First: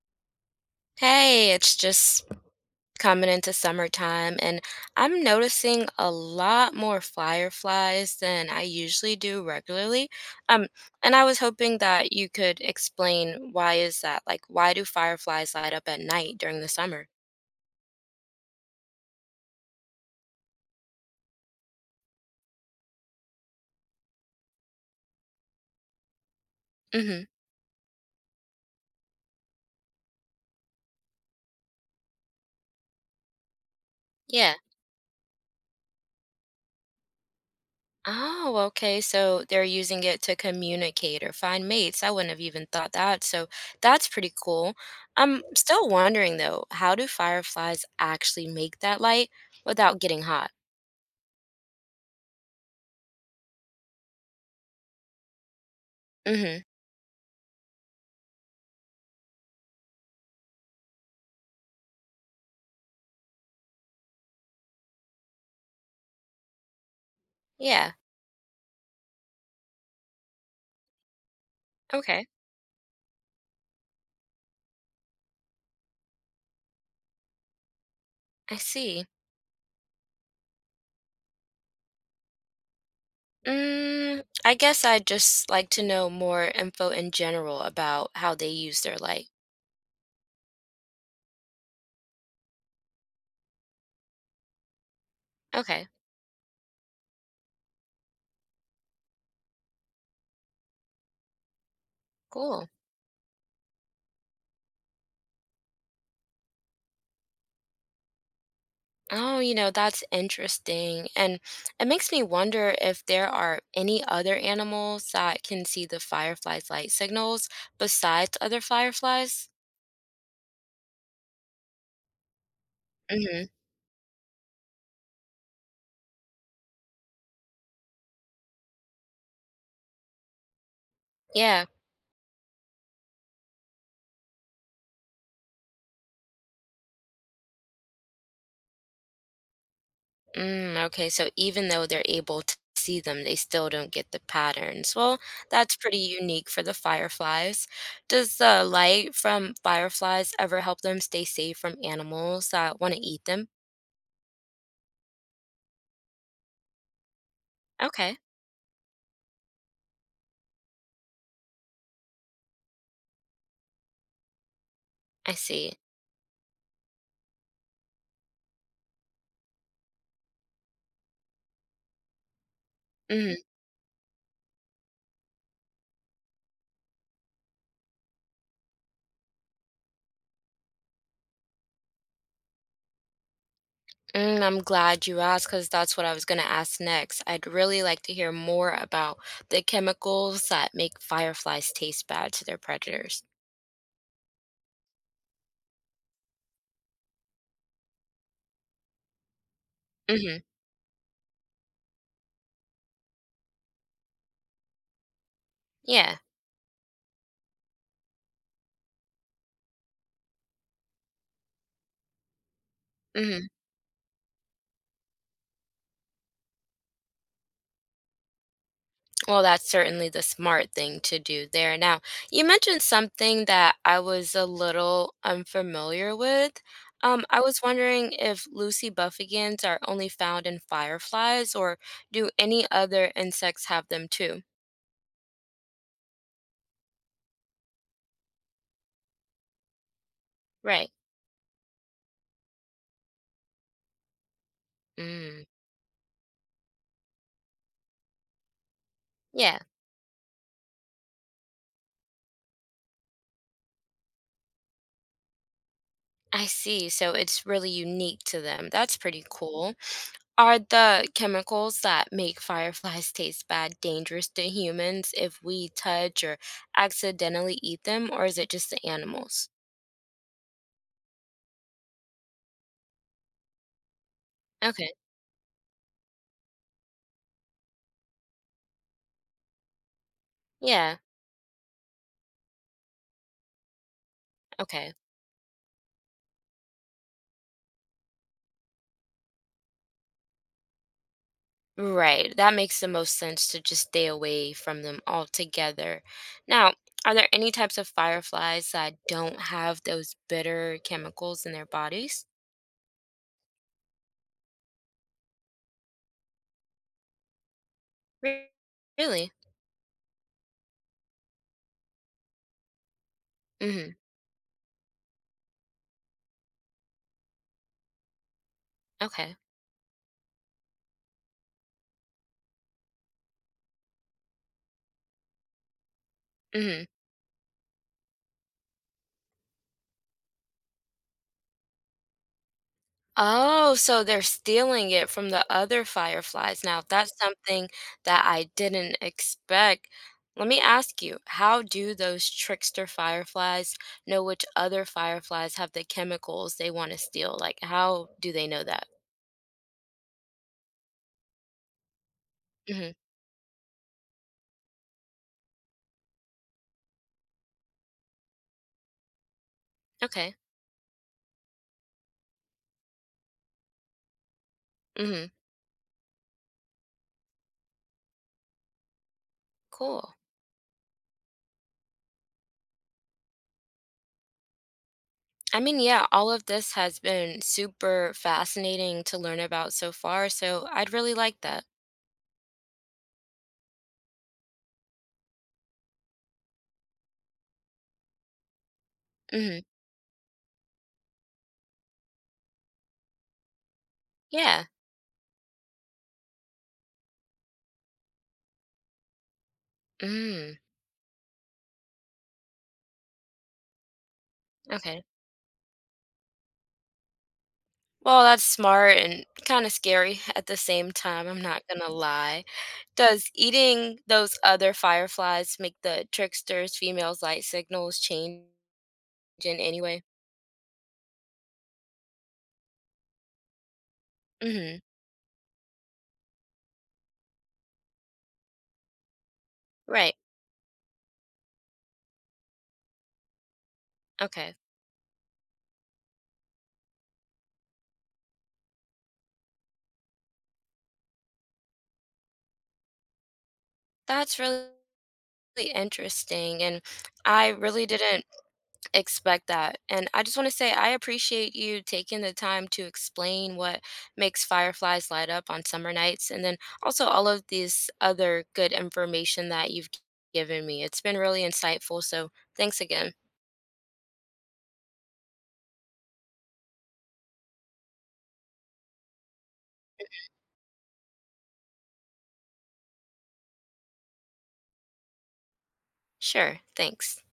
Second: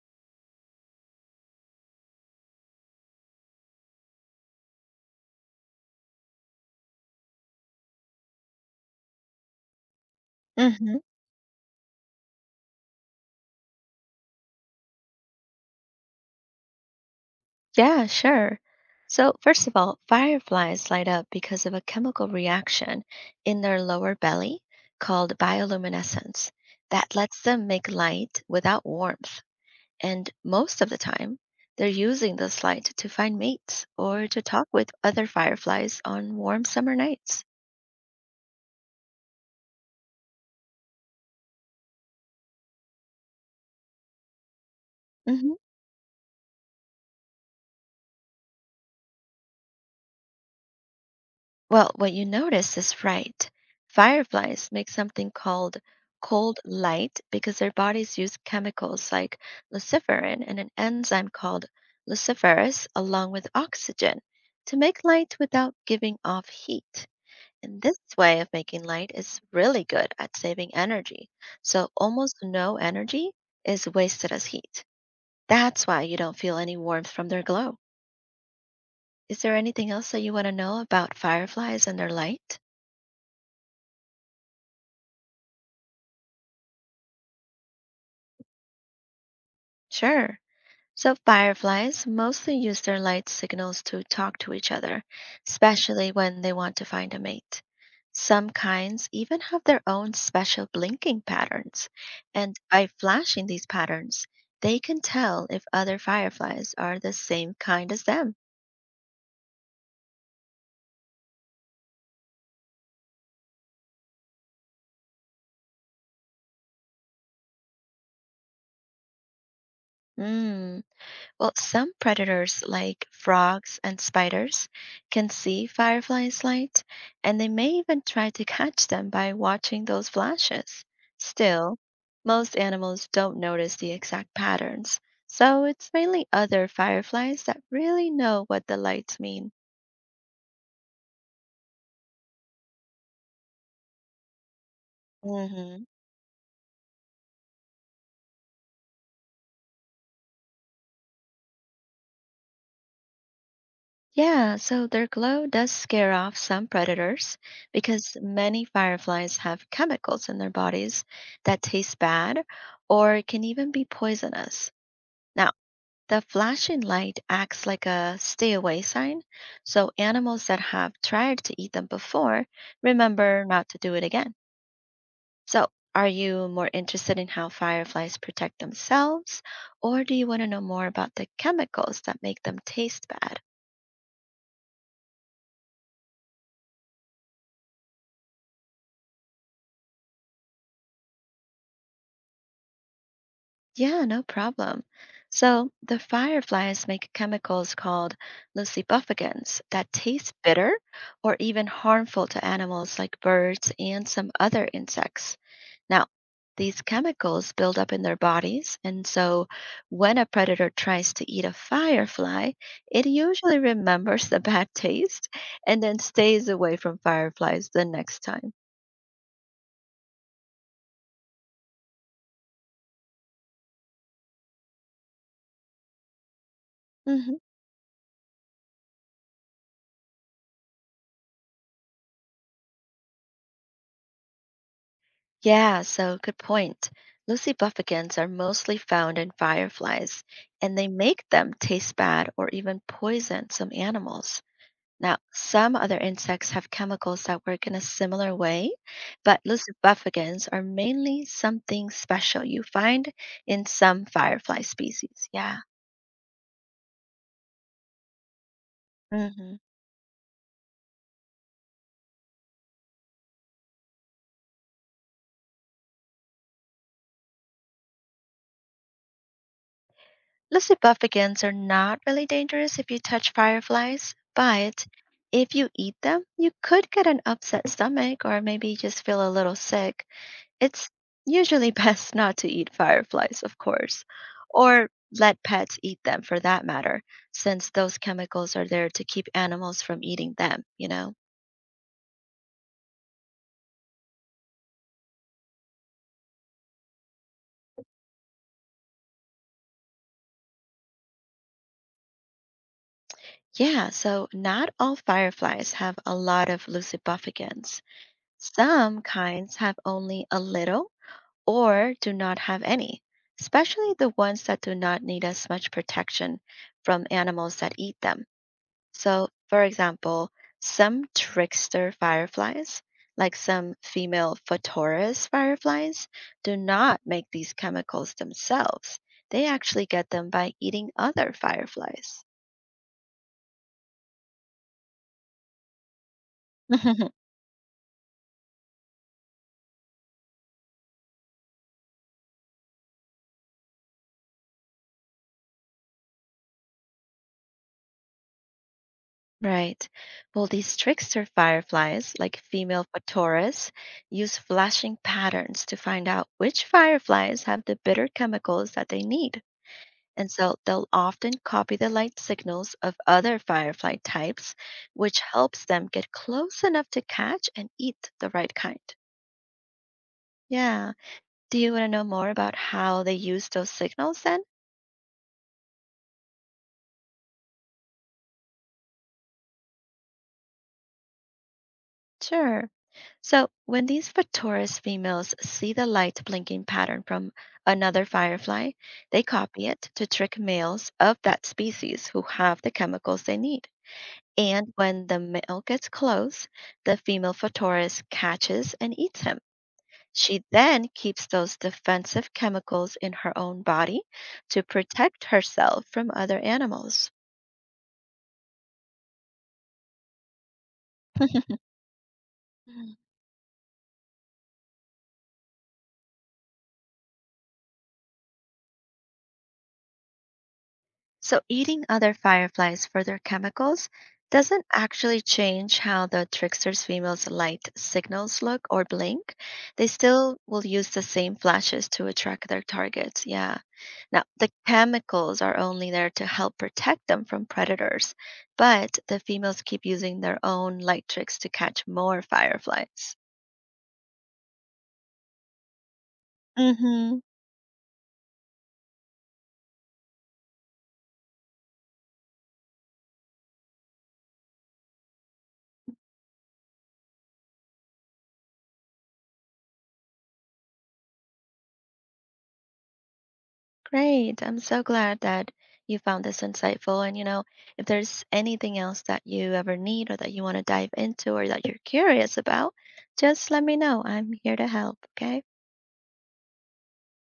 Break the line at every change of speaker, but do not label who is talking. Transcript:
Hey, it's just coming into summertime, and I'm noticing a lot more fireflies than I usually do regularly. Um,
Mm-hmm.
and I was hoping that you could explain, why is that? Like, why do fireflies light up at night during the summer?
Yeah, sure. So, first of all, fireflies light up because of a chemical reaction in their lower belly called bioluminescence that
Mm-hmm.
lets them make light without warmth. And most of the time, they're using this light to find mates or to
Yeah.
talk with other fireflies on warm summer nights.
Oh, okay. So they're using it to communicate or find mates. I wouldn't have even thought that. So that's pretty cool. I'm
Mm-hmm.
still wondering though, how do fireflies actually make that light without getting hot?
Well, what you notice is right. Fireflies make something called cold
Mm-hmm.
light because their bodies use chemicals like luciferin and an enzyme called luciferase along with oxygen to make light without giving off heat. And
Yeah.
this way of making light is really good at saving energy. So
Okay.
almost no energy is wasted as heat. That's why you don't feel any warmth from their glow.
I see.
Is there anything else that you want to know about fireflies and their light?
Mm, I guess I'd just like to know more info in general about how they use their light.
Sure. So fireflies mostly use their light signals to talk to each other,
Okay.
especially when they want to find a mate. Some kinds even have their own special blinking patterns, and
Cool.
by flashing these patterns, they can tell if other fireflies are the same kind as them.
Oh, you know, that's interesting. And it makes me wonder if there are any other animals that can see the firefly's light signals besides other fireflies.
Mm. Well, some predators, like
Mm-hmm.
frogs and spiders, can see fireflies' light, and they may even try to catch them by watching those flashes.
Yeah.
Still, most animals don't notice the exact patterns, so it's mainly other fireflies that really know what the lights mean.
Mm, okay, so even though they're able to see them, they still don't get the patterns. Well, that's
hmm
pretty unique for the fireflies. Does the light from fireflies ever help them stay safe from animals that want to eat them?
Yeah, so their glow does scare off some predators because
Okay,
many fireflies have chemicals in their bodies that taste bad or can even be poisonous.
I
Now,
see.
the flashing light acts like a stay away sign, so animals that have tried to eat them before
Mm,
remember not to do it again. So, are you more interested in how fireflies protect themselves, or do you want to know more about the chemicals that make them taste bad?
I'm glad you asked because that's what I was going to ask next. I'd really like to hear more about the chemicals that make fireflies taste bad to their predators.
Yeah, no problem. So, the fireflies make chemicals called lucibufficants that taste
Mm-hmm.
bitter or even harmful to animals like birds and some other insects. Now,
Yeah.
these chemicals build up in their bodies, and so when a predator tries to eat a firefly, it
Mm-hmm.
usually remembers the bad taste and then stays away from fireflies the next time.
Well, that's certainly the smart thing to do there. Now, you mentioned something that I was a little unfamiliar with.
hmm
I was wondering if Lucy Buffigans are only found in fireflies, or do any other insects have them too?
Yeah, so good point. Lucy buffigans are mostly found in fireflies, and they
Right.
make them taste bad or even poison some animals. Now,
Mm,
some other insects have chemicals that work in a similar way, but
yeah,
lucibufficans are mainly something special you find in some firefly species. Yeah.
I see. So it's really unique to them. That's pretty
hmm
cool. Are the chemicals that make fireflies taste bad dangerous to humans if we touch or accidentally eat them, or is it just the animals?
Lucibufficans are not really dangerous if you touch fireflies, but
Okay.
if you eat them, you could get an upset stomach or maybe just feel a little sick. It's
Yeah.
usually best not to eat fireflies, of course, or
Okay.
let pets eat them for that matter, since those chemicals are there to keep animals from eating them,
Right. That makes the most sense to just stay away from them altogether. Now, are there any types of fireflies that don't have those bitter chemicals in their bodies?
Yeah, so not all fireflies have a lot of leucobuffigans.
Re-
Some
Really?
kinds have only a little or do not have any,
Mm-hmm.
especially the ones that do not need as much protection from animals that eat them. So,
Okay.
for example, some trickster fireflies, like some female Photorus fireflies, do
Mm-hmm.
not make these chemicals themselves. They actually get them by eating other fireflies.
Oh, so they're stealing it from the other fireflies. Now, that's something that I didn't expect. Let me ask you, how do those trickster fireflies know which other fireflies have the chemicals they want to steal? Like, how do they know that?
Right. Well, these trickster fireflies, like female
Hmm.
Photorus, use flashing patterns to find out which fireflies have the bitter chemicals that they need, and
Okay.
so they'll often copy the light signals of other firefly types, which
Hmm.
helps them get close enough to catch and eat the right kind.
Cool.
Yeah. Do you want to know more about how they use those signals then?
I mean, yeah, all of this has been super fascinating to learn about so far, so I'd really like that.
Sure. So, when these Photorus females see the light blinking pattern from another firefly, they
Hmm.
copy it to trick males of that species who have the chemicals they need.
Yeah.
And when the male gets close, the female Photorus catches and eats him. She
Mm.
then keeps those defensive chemicals in her own body to
Okay.
protect herself from other animals.
Well, that's smart and kind of scary at the same time, I'm not gonna lie. Does eating those other fireflies make the trickster's female's light signals change in any way?
So, eating other fireflies for their chemicals doesn't
Mhm.
actually change how the trickster's female's light signals look or blink. They
Right.
still will use the same flashes to attract their targets. Yeah. Now, the
Okay.
chemicals are only there to help protect them from predators, but the females keep using their own light tricks to catch more fireflies.
That's really interesting,
Mm
and
hmm.
I really didn't expect that. And I just want to say I appreciate you taking the time to explain what makes fireflies light up on summer nights and then also all of this other good information that you've given me. It's been really insightful. So thanks again.
Great. I'm so glad that you found this insightful. And, you know, if there's anything else that you ever need or that you want to dive into or that you're curious about, just let me know. I'm here to help. Okay.
Sure. Thanks.